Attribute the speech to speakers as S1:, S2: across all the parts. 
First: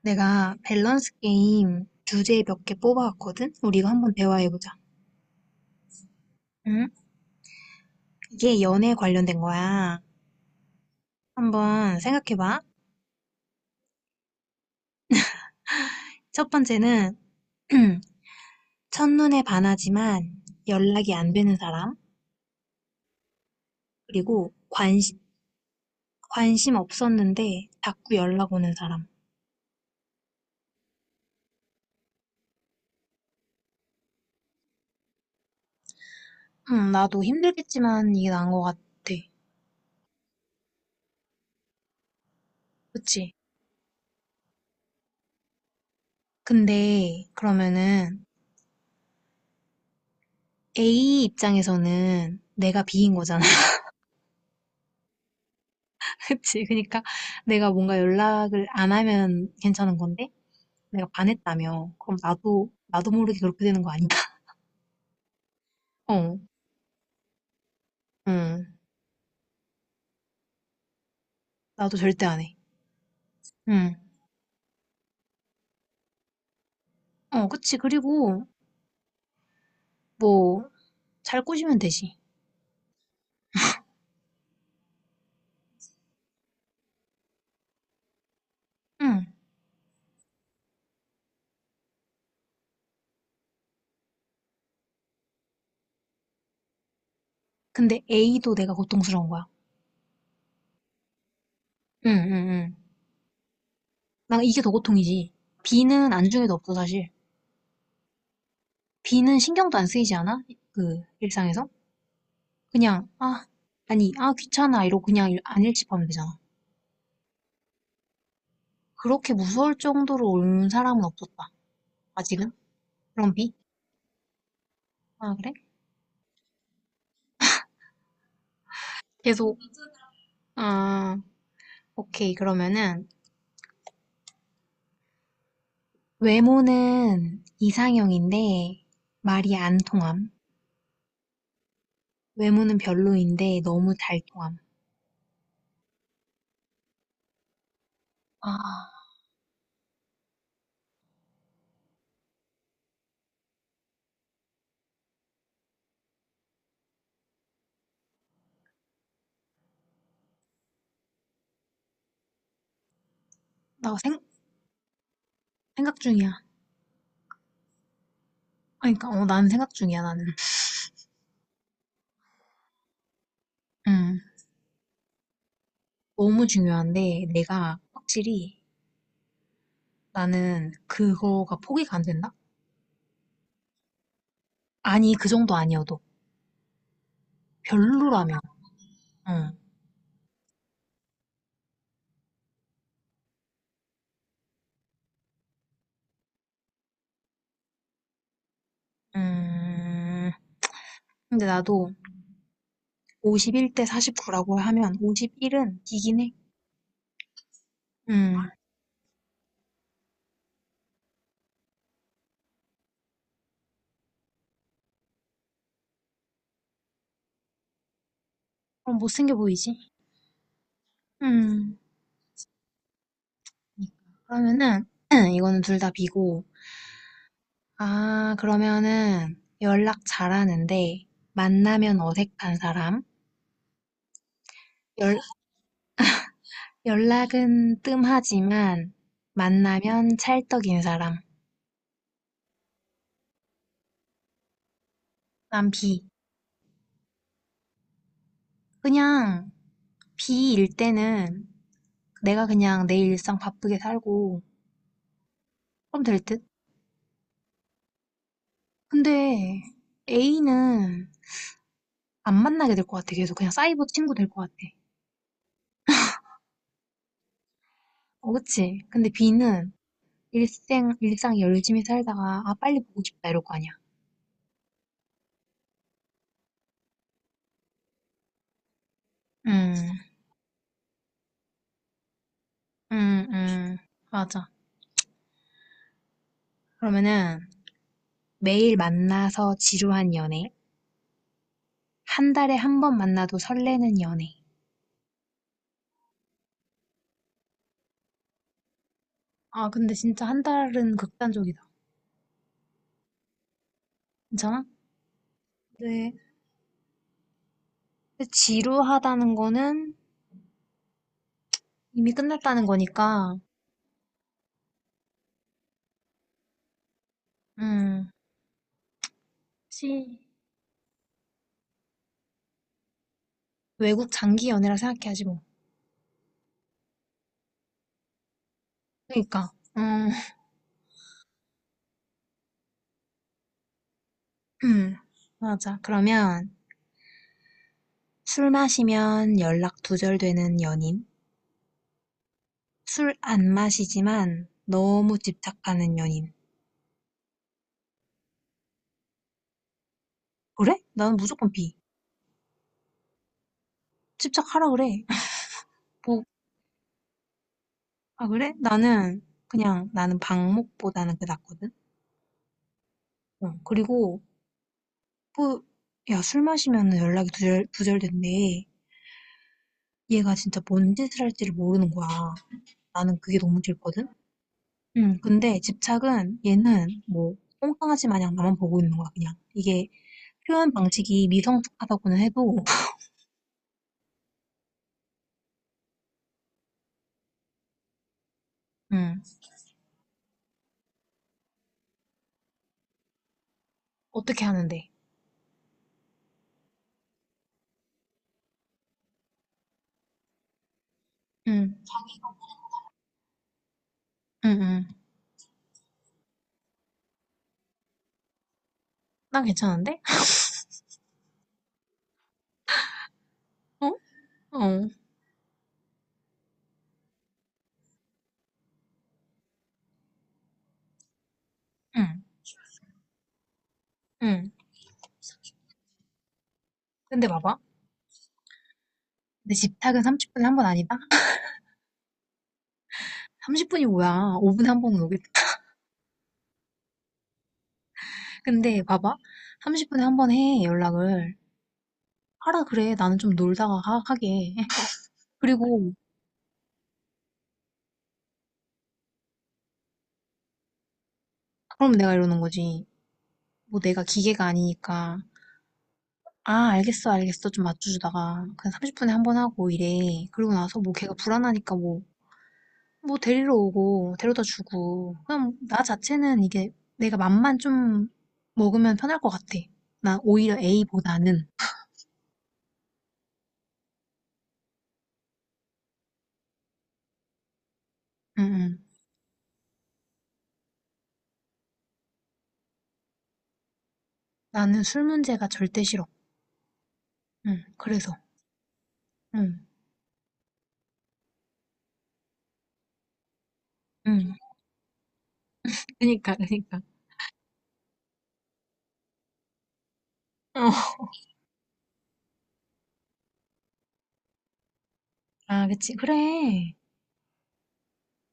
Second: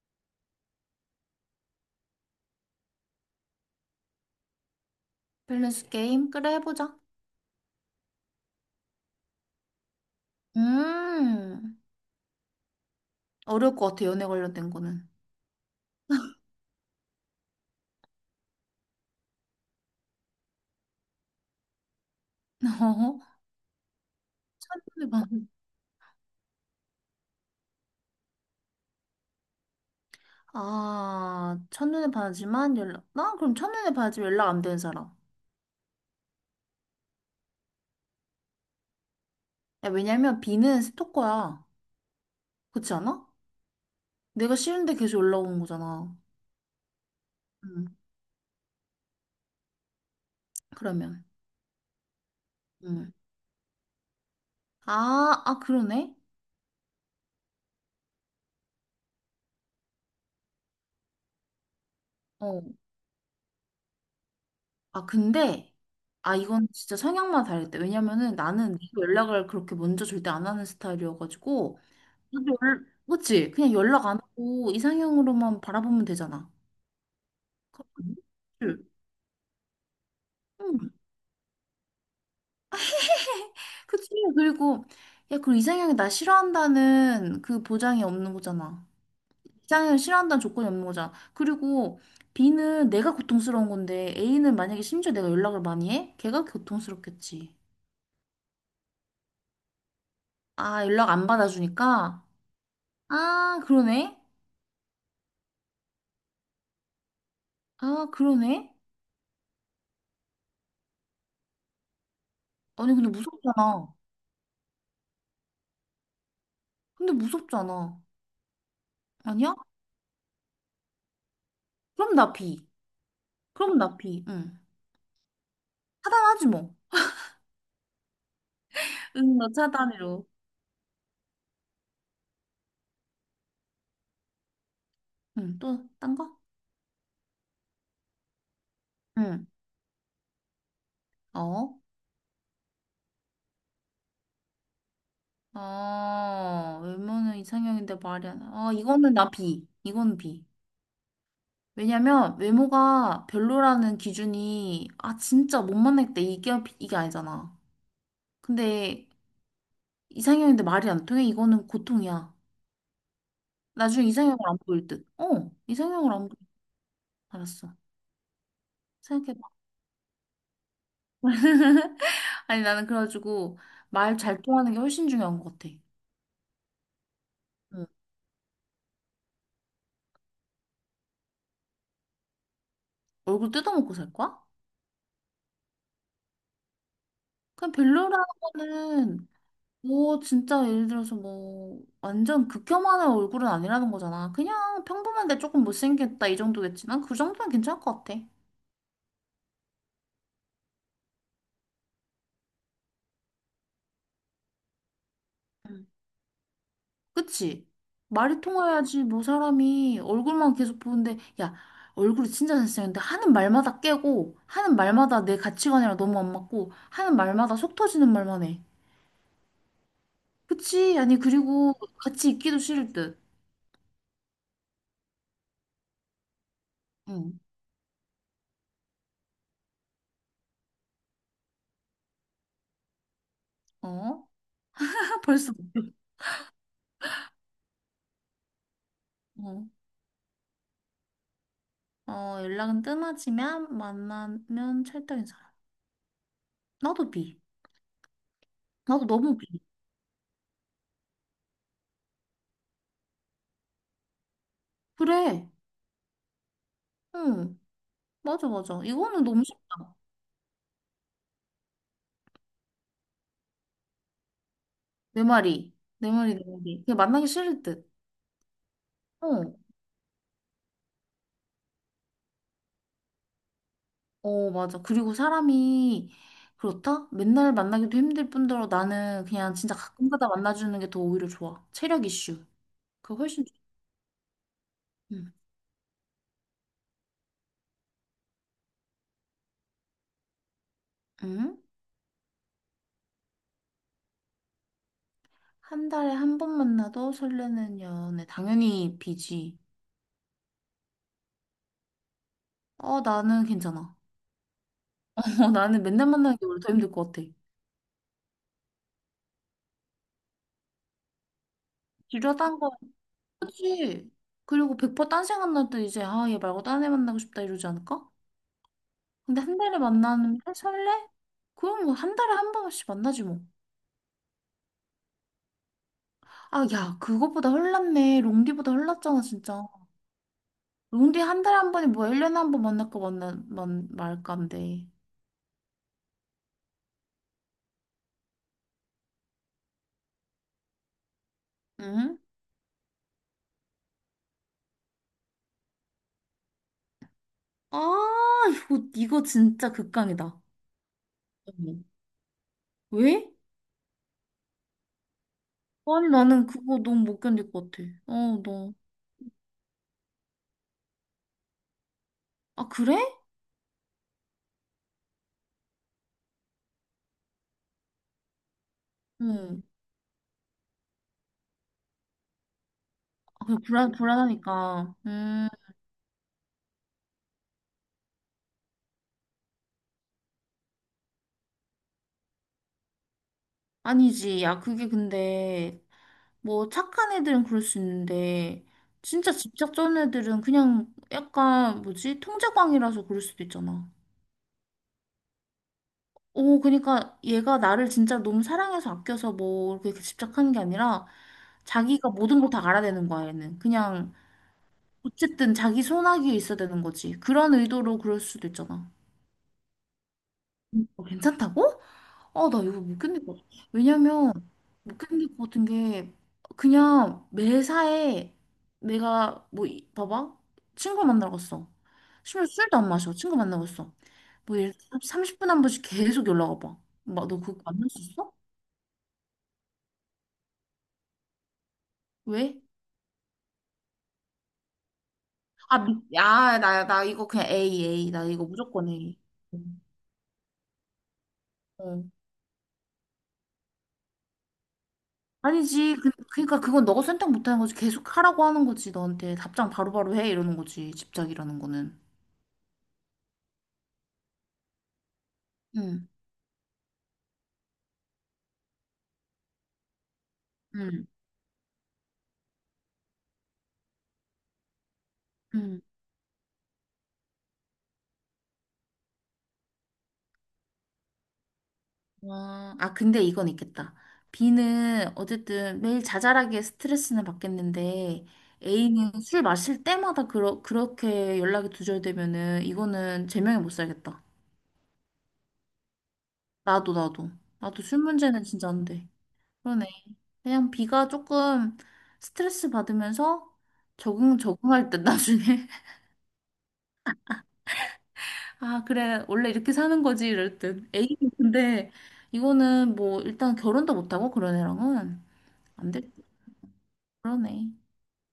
S1: 내가 밸런스 게임 주제 몇 개 뽑아왔거든? 우리 이거 한번 대화해보자.
S2: 밸런스 게임? 그래,
S1: 응?
S2: 해보자.
S1: 이게 연애에 관련된 거야.
S2: 음,
S1: 한번 생각해봐.
S2: 어려울 것 같아, 연애 관련된 거는.
S1: 첫 번째는, 첫눈에 반하지만 연락이 안 되는 사람.
S2: 어?
S1: 그리고
S2: 첫눈에
S1: 관심,
S2: 반.
S1: 관심 없었는데 자꾸 연락 오는 사람.
S2: 아, 첫눈에 반하지만 연락. 나 그럼 첫눈에 반하지만 연락 안 되는 사람.
S1: 응, 나도 힘들겠지만 이게 나은 것 같아.
S2: 야, 왜냐면 B는 스토커야. 그렇지 않아?
S1: 그치?
S2: 내가 싫은데 계속 연락 오는 거잖아.
S1: 근데,
S2: 음,
S1: 그러면은, A
S2: 그러면.
S1: 입장에서는 내가
S2: 음.
S1: B인 거잖아.
S2: 아, 아, 그러네?
S1: 그치. 그러니까 내가 뭔가 연락을 안 하면 괜찮은 건데 내가 반했다며. 그럼
S2: 어.
S1: 나도 모르게 그렇게 되는 거 아닌가?
S2: 아, 근데. 아,
S1: 어,
S2: 이건 진짜 성향만 다를 때. 왜냐면은
S1: 응.
S2: 나는 네가 연락을 그렇게 먼저 절대 안 하는 스타일이어가지고.
S1: 나도 절대 안
S2: 근데
S1: 해.
S2: 그치? 그냥
S1: 응.
S2: 연락 안 하고 이상형으로만 바라보면 되잖아.
S1: 그치. 그리고
S2: 그치?
S1: 뭐
S2: 응,
S1: 잘 꼬시면 되지.
S2: 그치? 그리고, 야, 그 이상형이 나 싫어한다는 그 보장이 없는 거잖아.
S1: 응.
S2: 이상형을 싫어한다는 조건이 없는 거잖아. 그리고 B는 내가 고통스러운 건데 A는 만약에 심지어 내가 연락을 많이 해? 걔가 고통스럽겠지.
S1: 근데 A도 내가 고통스러운 거야.
S2: 아, 연락 안
S1: 응,
S2: 받아주니까?
S1: 응, 응.
S2: 아, 그러네?
S1: 나 이게 더 고통이지. B는 안중에도 없어 사실.
S2: 아, 그러네?
S1: B는 신경도 안 쓰이지 않아? 그 일상에서?
S2: 아니,
S1: 그냥
S2: 근데
S1: 아
S2: 무섭잖아.
S1: 아니 아 귀찮아 이러고 그냥 안 일집하면 되잖아.
S2: 근데 무섭잖아.
S1: 그렇게
S2: 아니야?
S1: 무서울 정도로 온 사람은 없었다.
S2: 그럼
S1: 아,
S2: 나
S1: 지금?
S2: B.
S1: 그럼 B?
S2: 그럼 나 B. 응.
S1: 아, 그래?
S2: 차단하지 뭐. 응, 너
S1: 계속.
S2: 차단으로.
S1: 아, 오케이. 그러면은,
S2: 응, 또, 딴 거?
S1: 외모는 이상형인데,
S2: 응.
S1: 말이 안 통함.
S2: 어?
S1: 외모는 별로인데, 너무 잘 통함.
S2: 아, 외모는 이상형인데 말이 안 나. 아,
S1: 아,
S2: 이거는 나 B. 이건 B. 왜냐면 외모가 별로라는 기준이 아 진짜 못 만나겠다 이게 이게 아니잖아. 근데 이상형인데 말이 안 통해 이거는 고통이야.
S1: 나
S2: 나중에
S1: 생,
S2: 이상형을 안 보일 듯. 어,
S1: 생각
S2: 이상형을 안
S1: 중이야.
S2: 보일 듯. 알았어.
S1: 아니, 그러니까, 난
S2: 생각해봐.
S1: 생각 중이야, 나는.
S2: 아니 나는 그래가지고 말
S1: 음,
S2: 잘 통하는 게 훨씬 중요한 것 같아.
S1: 너무 중요한데, 내가
S2: 응.
S1: 확실히, 나는 그거가 포기가 안 된다?
S2: 얼굴 뜯어먹고 살 거야?
S1: 아니, 그 정도 아니어도.
S2: 그냥
S1: 별로라면.
S2: 별로라고는
S1: 응.
S2: 뭐 진짜 예를 들어서 뭐 완전 극혐하는 얼굴은 아니라는 거잖아. 그냥 평범한데 조금 못생겼다 이 정도겠지. 난 그 정도면 괜찮을 것 같아.
S1: 음, 근데 나도 51대 49라고 하면 51은
S2: 음.
S1: 이긴 해.
S2: 그치? 말이
S1: 음,
S2: 통해야지 뭐 사람이 얼굴만 계속 보는데 야 얼굴이 진짜 잘생겼는데 하는 말마다 깨고 하는 말마다 내 가치관이랑 너무 안 맞고 하는 말마다 속 터지는 말만 해.
S1: 그럼 못생겨 보이지?
S2: 그치? 아니 그리고
S1: 음,
S2: 같이 있기도 싫을 듯.
S1: 그러니까. 그러면은, 이거는 둘 다 비고.
S2: 응.
S1: 아, 그러면은, 연락 잘하는데, 만나면 어색한 사람?
S2: 어?
S1: 연,
S2: 벌써.
S1: 연락은 뜸하지만,
S2: 어.
S1: 만나면 찰떡인 사람?
S2: 어, 연락은 뜸하지만 만나면 찰떡인 사람.
S1: 난 비.
S2: 나도 B. 나도 너무 B.
S1: 그냥, 비일 때는, 내가 그냥 내 일상 바쁘게 살고,
S2: 그래.
S1: 그럼 될 듯?
S2: 응. 맞아, 맞아. 이거는 너무
S1: 근데,
S2: 쉽다.
S1: A는 안 만나게 될 것 같아. 계속 그냥 사이버 친구 될 것 같아.
S2: 내 말이. 내 말이, 내 말이. 그냥 만나기 싫을 듯.
S1: 어, 그치? 근데
S2: 어.
S1: B는, 일생 일상 열심히 살다가 아 빨리 보고 싶다 이럴 거 아니야.
S2: 어, 맞아. 그리고 사람이 그렇다? 맨날 만나기도 힘들 뿐더러 나는 그냥 진짜
S1: 음,
S2: 가끔 가다 만나주는 게 더 오히려 좋아. 체력 이슈. 그거
S1: 음,
S2: 훨씬 좋아.
S1: 음, 맞아.
S2: 응.
S1: 그러면은 매일 만나서 지루한 연애,
S2: 응?
S1: 한 달에 한 번 만나도 설레는 연애.
S2: 한 달에 한 번 만나도 설레는 연애. 당연히 B지.
S1: 아 근데 진짜 한 달은 극단적이다.
S2: 어, 나는 괜찮아.
S1: 괜찮아?
S2: 어, 나는 맨날
S1: 네.
S2: 만나는 게 오히려 더 힘들 것 같아.
S1: 근데 지루하다는 거는 이미
S2: 지루하다는
S1: 끝났다는
S2: 거
S1: 거니까,
S2: 알지? 그리고 100% 딴 생각 날 때 이제 아, 얘 말고 딴 애 만나고 싶다 이러지 않을까?
S1: 음,
S2: 근데 한 달에
S1: 시
S2: 만나면 설레? 그럼 뭐 한 달에 한 번씩 만나지 뭐.
S1: 외국 장기 연애라 생각해야지 뭐.
S2: 아, 야, 그것보다 흘났네. 롱디보다 흘났잖아,
S1: 그러니까,
S2: 진짜.
S1: 음,
S2: 롱디 한 달에 한 번이 뭐야? 1년에 한 번 만날까 만나 만 말까인데.
S1: 음, 맞아. 그러면 술 마시면 연락 두절되는 연인.
S2: 응?
S1: 술 안 마시지만 너무 집착하는 연인.
S2: 아, 이거 진짜 극강이다.
S1: 그래? 나는 무조건 B.
S2: 어머. 왜?
S1: 집착하라 그래.
S2: 아니,
S1: 뭐,
S2: 나는 그거 너무 못 견딜 것 같아.
S1: 아,
S2: 어,
S1: 그래?
S2: 너.
S1: 나는 그냥 나는 방목보다는 그게 낫거든?
S2: 아, 그래?
S1: 어, 그리고 뭐, 야, 술 마시면 연락이 두절된대.
S2: 응.
S1: 얘가 진짜 뭔 짓을 할지를 모르는 거야. 나는 그게
S2: 그
S1: 너무
S2: 불안,
S1: 싫거든?
S2: 불안하니까.
S1: 응, 근데 집착은 얘는 똥강아지 마냥 나만 보고 있는 거야, 그냥. 이게 표현 방식이 미성숙하다고는 해도,
S2: 아니지. 야, 그게 근데, 뭐, 착한 애들은 그럴 수 있는데,
S1: 응,
S2: 진짜 집착 전 애들은 그냥 약간, 뭐지? 통제광이라서 그럴 수도 있잖아.
S1: 어떻게 하는데?
S2: 오, 그러니까 얘가 나를 진짜 너무 사랑해서 아껴서 뭐, 그렇게 집착하는 게 아니라,
S1: 응,
S2: 자기가 모든 걸 다 알아야 되는 거야, 얘는. 그냥,
S1: 응, 응.
S2: 어쨌든 자기 손아귀에 있어야 되는 거지. 그런 의도로 그럴 수도 있잖아.
S1: 난 괜찮은데?
S2: 어, 괜찮다고? 아, 나 이거 못 견딜 것 같아.
S1: 어?
S2: 왜냐면,
S1: 어.
S2: 못 견딜 것 같은 게, 그냥 매사에 내가, 뭐, 봐봐. 친구 만나러 갔어.
S1: 응.
S2: 심지어 술도 안 마셔. 친구 만나러 갔어.
S1: 응.
S2: 뭐, 예를 들어 30분 한 번씩 계속 연락 와봐. 막,
S1: 근데
S2: 너
S1: 봐봐.
S2: 그거 만날 수 있어?
S1: 근데 집탁은 30분에 한 번 아니다?
S2: 왜?
S1: 30분이 뭐야. 5분에 한 번은 오겠다.
S2: 아, 야, 나 이거 그냥 A, A. 나 이거
S1: 근데
S2: 무조건
S1: 봐봐.
S2: A.
S1: 30분에 한 번 해, 연락을.
S2: 어.
S1: 하라 그래. 나는 좀 놀다가 하게. 그리고
S2: 아니지. 그러니까 그건 너가 선택 못하는 거지. 계속 하라고 하는 거지. 너한테 답장 바로바로 해. 이러는 거지. 집착이라는
S1: 그럼
S2: 거는.
S1: 내가 이러는 거지. 뭐 내가 기계가 아니니까.
S2: 응,
S1: 아, 알겠어, 알겠어. 좀 맞춰주다가. 그냥 30분에 한 번 하고 이래. 그러고 나서 뭐
S2: 응,
S1: 걔가 불안하니까 뭐 데리러 오고 데려다 주고 그냥
S2: 응.
S1: 나 자체는 이게 내가 맘만 좀 먹으면 편할 것 같아. 나 오히려 A보다는
S2: 아, 아, 근데 이건 있겠다. B는 어쨌든 매일 자잘하게 스트레스는 받겠는데,
S1: 응 응,
S2: A는 술 마실 때마다 그렇게 연락이 두절되면은, 이거는 제명에 못 살겠다.
S1: 나는 술 문제가 절대 싫어.
S2: 나도, 나도.
S1: 응,
S2: 나도 술
S1: 그래서
S2: 문제는 진짜 안 돼.
S1: 응,
S2: 그러네. 그냥 B가 조금 스트레스 받으면서
S1: 응.
S2: 적응할 듯, 나중에.
S1: 그니까 그니까.
S2: 아, 그래. 원래 이렇게 사는 거지, 이럴
S1: 어.
S2: 듯. A는 근데, 이거는 뭐, 일단 결혼도 못하고, 그런 애랑은.
S1: 아
S2: 안
S1: 그치
S2: 될, 듯.
S1: 그래.
S2: 그러네.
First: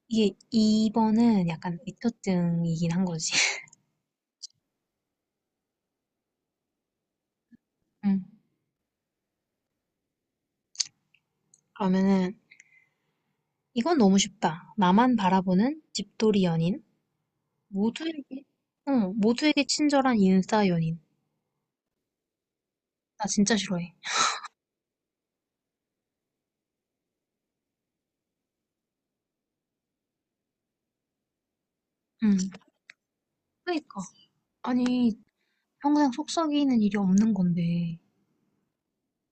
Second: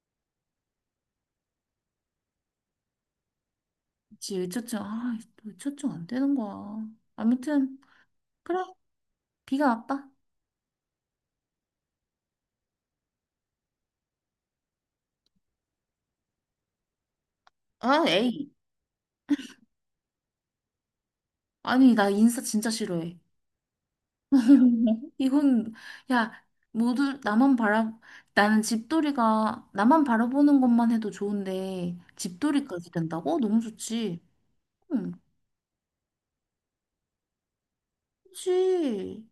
S1: 이게 2번은 약간 미처증이긴 한 거지.
S2: 그치, 외초증. 아, 또 외초증 안 되는 거야. 아무튼,
S1: 응.
S2: 그래. 비가 와빠
S1: 그러면은 이건 너무 쉽다. 나만 바라보는 집돌이 연인
S2: 아,
S1: 모두에게
S2: 에이.
S1: 모두에게 친절한 인싸 연인.
S2: 아니, 나 인사 진짜 싫어해.
S1: 나 진짜 싫어해.
S2: 이건 야, 모두 나만 바라, 나는 집돌이가, 나만 바라보는 것만 해도 좋은데,
S1: 응.
S2: 집돌이까지 된다고? 너무
S1: 그니까.
S2: 좋지. 응,
S1: 아니, 평생 속 썩이는 일이 없는 건데.
S2: 그치.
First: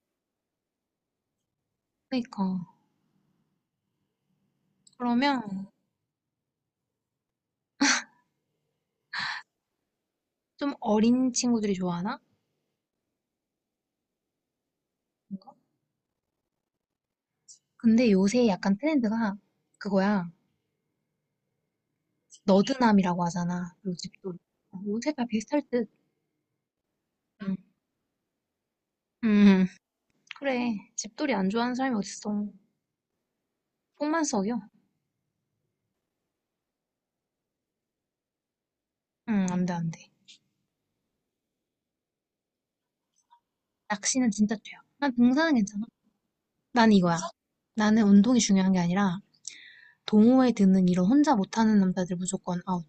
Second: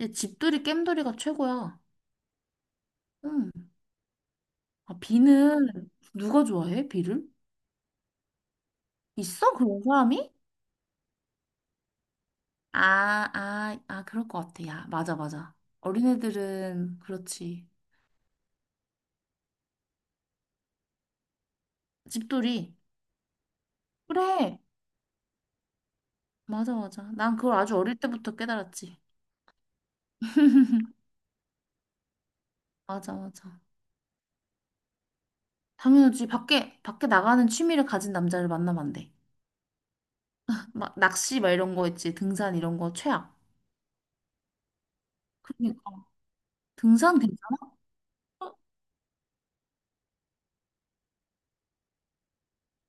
S2: 야, 집돌이, 겜돌이가 최고야.
S1: 그니까.
S2: 응. 아,
S1: 그러면
S2: 비는, 누가 좋아해, 비를? 있어? 그런 사람이?
S1: 좀 어린 친구들이 좋아하나?
S2: 아, 아, 아, 그럴 것 같아. 야, 맞아,
S1: 뭔가?
S2: 맞아. 어린애들은 그렇지.
S1: 근데 요새 약간 트렌드가 그거야.
S2: 집돌이.
S1: 너드남이라고 하잖아. 그리고 집돌이.
S2: 그래.
S1: 어, 요새 다 비슷할 듯.
S2: 맞아, 맞아. 난 그걸
S1: 응.
S2: 아주 어릴 때부터 깨달았지.
S1: 음, 그래. 집돌이 안 좋아하는 사람이 어딨어.
S2: 맞아, 맞아.
S1: 속만 썩여.
S2: 당연하지. 밖에, 밖에 나가는 취미를 가진 남자를 만나면 안 돼.
S1: 응, 안 돼, 안 돼.
S2: 막 낚시 막 이런 거 있지. 등산 이런 거 최악.
S1: 낚시는 진짜 죄야. 난 등산은 괜찮아.
S2: 그러니까.
S1: 난 이거야.
S2: 등산 괜찮아?
S1: 나는 운동이
S2: 어,
S1: 중요한 게 아니라 동호회 드는 이런 혼자 못하는 남자들 무조건 아웃.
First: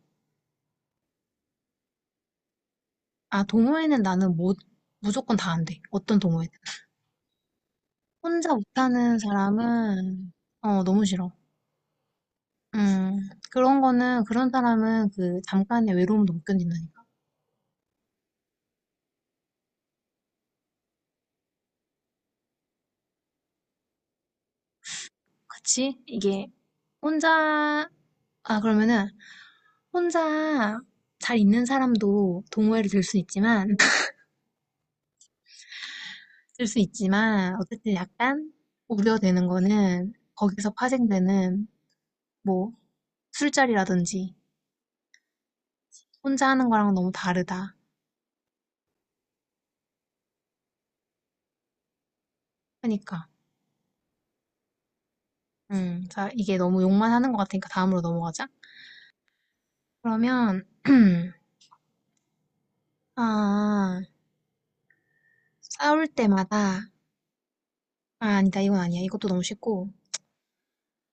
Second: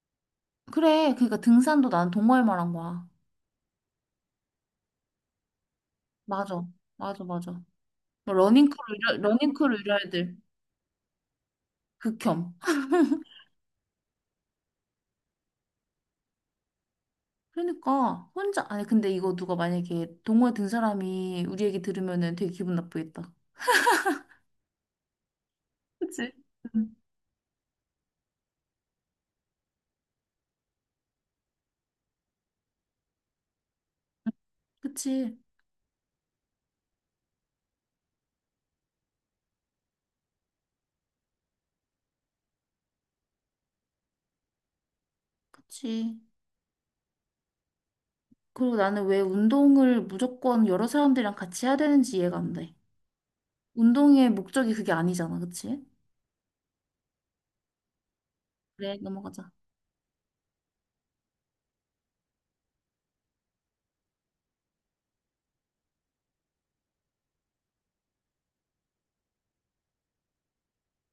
S2: 그래. 그러니까 등산도 난 동호회 말한 거야.
S1: 아, 동호회는 나는 못, 무조건 다 안 돼. 어떤 동호회든.
S2: 맞아. 맞아, 맞아. 뭐
S1: 혼자
S2: 러닝크루,
S1: 못하는
S2: 러닝크루 이런
S1: 사람은,
S2: 애들.
S1: 어, 너무 싫어.
S2: 극혐.
S1: 음, 그런 거는, 그런 사람은 그 잠깐의 외로움도 못 견딘다니까.
S2: 그러니까 혼자 아니 근데 이거 누가 만약에 동호회 든 사람이 우리 얘기 들으면은 되게 기분 나쁘겠다.
S1: 그치?
S2: 그치?
S1: 이게,
S2: 응.
S1: 혼자, 아, 그러면은, 혼자 잘 있는 사람도 동호회를 들 수 있지만,
S2: 그치?
S1: 들 수 있지만, 어쨌든 약간 우려되는 거는, 거기서 파생되는, 뭐, 술자리라든지,
S2: 그치.
S1: 혼자 하는 거랑 너무 다르다.
S2: 그리고 나는 왜 운동을 무조건 여러 사람들이랑 같이 해야 되는지 이해가 안 돼.
S1: 하니까.
S2: 운동의 목적이 그게 아니잖아. 그치?
S1: 자, 이게 너무 욕만 하는 것 같으니까 다음으로 넘어가자.
S2: 그래, 넘어가자.
S1: 그러면, 아, 싸울 때마다, 아니다, 이건 아니야. 이것도 너무 쉽고.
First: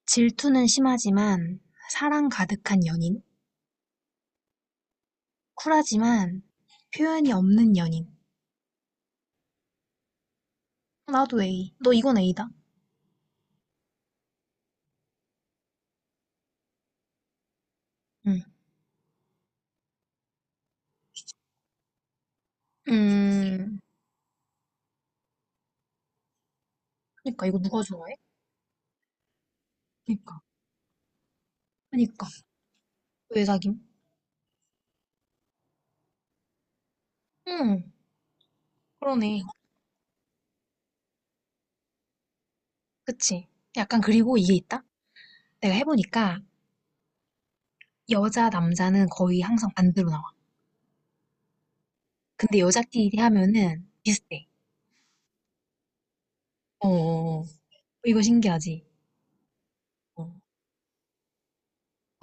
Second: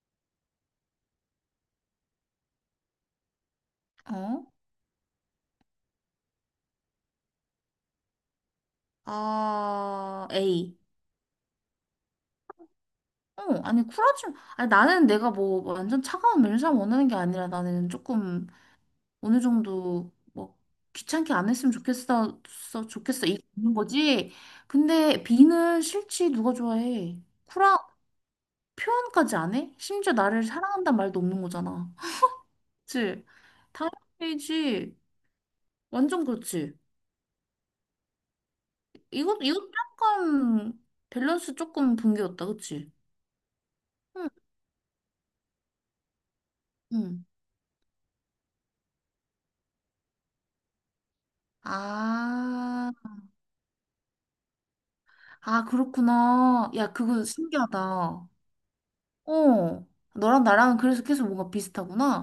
S1: 질투는 심하지만, 사랑 가득한 연인.
S2: 어?
S1: 쿨하지만, 표현이 없는 연인.
S2: 아, A.
S1: 나도 A. 너 이건 A다.
S2: 어, 아니, 쿨하지. 아니, 나는 내가 뭐 완전 차가운 면상 원하는 게 아니라 나는
S1: 응.
S2: 조금 어느 정도 뭐 귀찮게 안 했으면 좋겠어, 좋겠어 이거 있는
S1: 음,
S2: 거지. 근데 B는 싫지 누가 좋아해?
S1: 그니까, 이거
S2: 쿨한
S1: 누가 좋아해?
S2: 표현까지 안 해? 심지어
S1: 그니까.
S2: 나를 사랑한다는 말도 없는 거잖아.
S1: 그니까.
S2: 그치?
S1: 왜 사김?
S2: 당연히지. 완전 그렇지.
S1: 응,
S2: 이것
S1: 그러네.
S2: 이것 약간 밸런스 조금 붕괴였다, 그치?
S1: 그치. 약간,
S2: 응,
S1: 그리고 이게 있다? 내가 해보니까,
S2: 응.
S1: 남자는 거의 항상 반대로 나와. 근데
S2: 아,
S1: 여자끼리 하면은 비슷해.
S2: 아 그렇구나.
S1: 어,
S2: 야, 그거
S1: 어.
S2: 신기하다.
S1: 이거 신기하지?
S2: 어,
S1: 어,
S2: 너랑 나랑 그래서 계속 뭔가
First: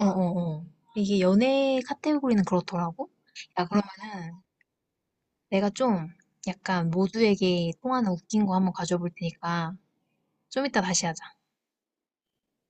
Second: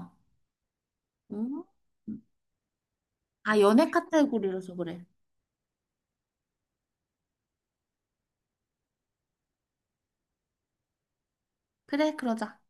S1: 어. 어. 이게
S2: 응?
S1: 연애 카테고리는 그렇더라고?
S2: 아,
S1: 야,
S2: 연애
S1: 그러면은
S2: 카테고리라서 그래.
S1: 내가 좀 약간 모두에게 통하는 웃긴 거 한번 가져볼 테니까 좀 이따 다시 하자.
S2: 그래, 그러자.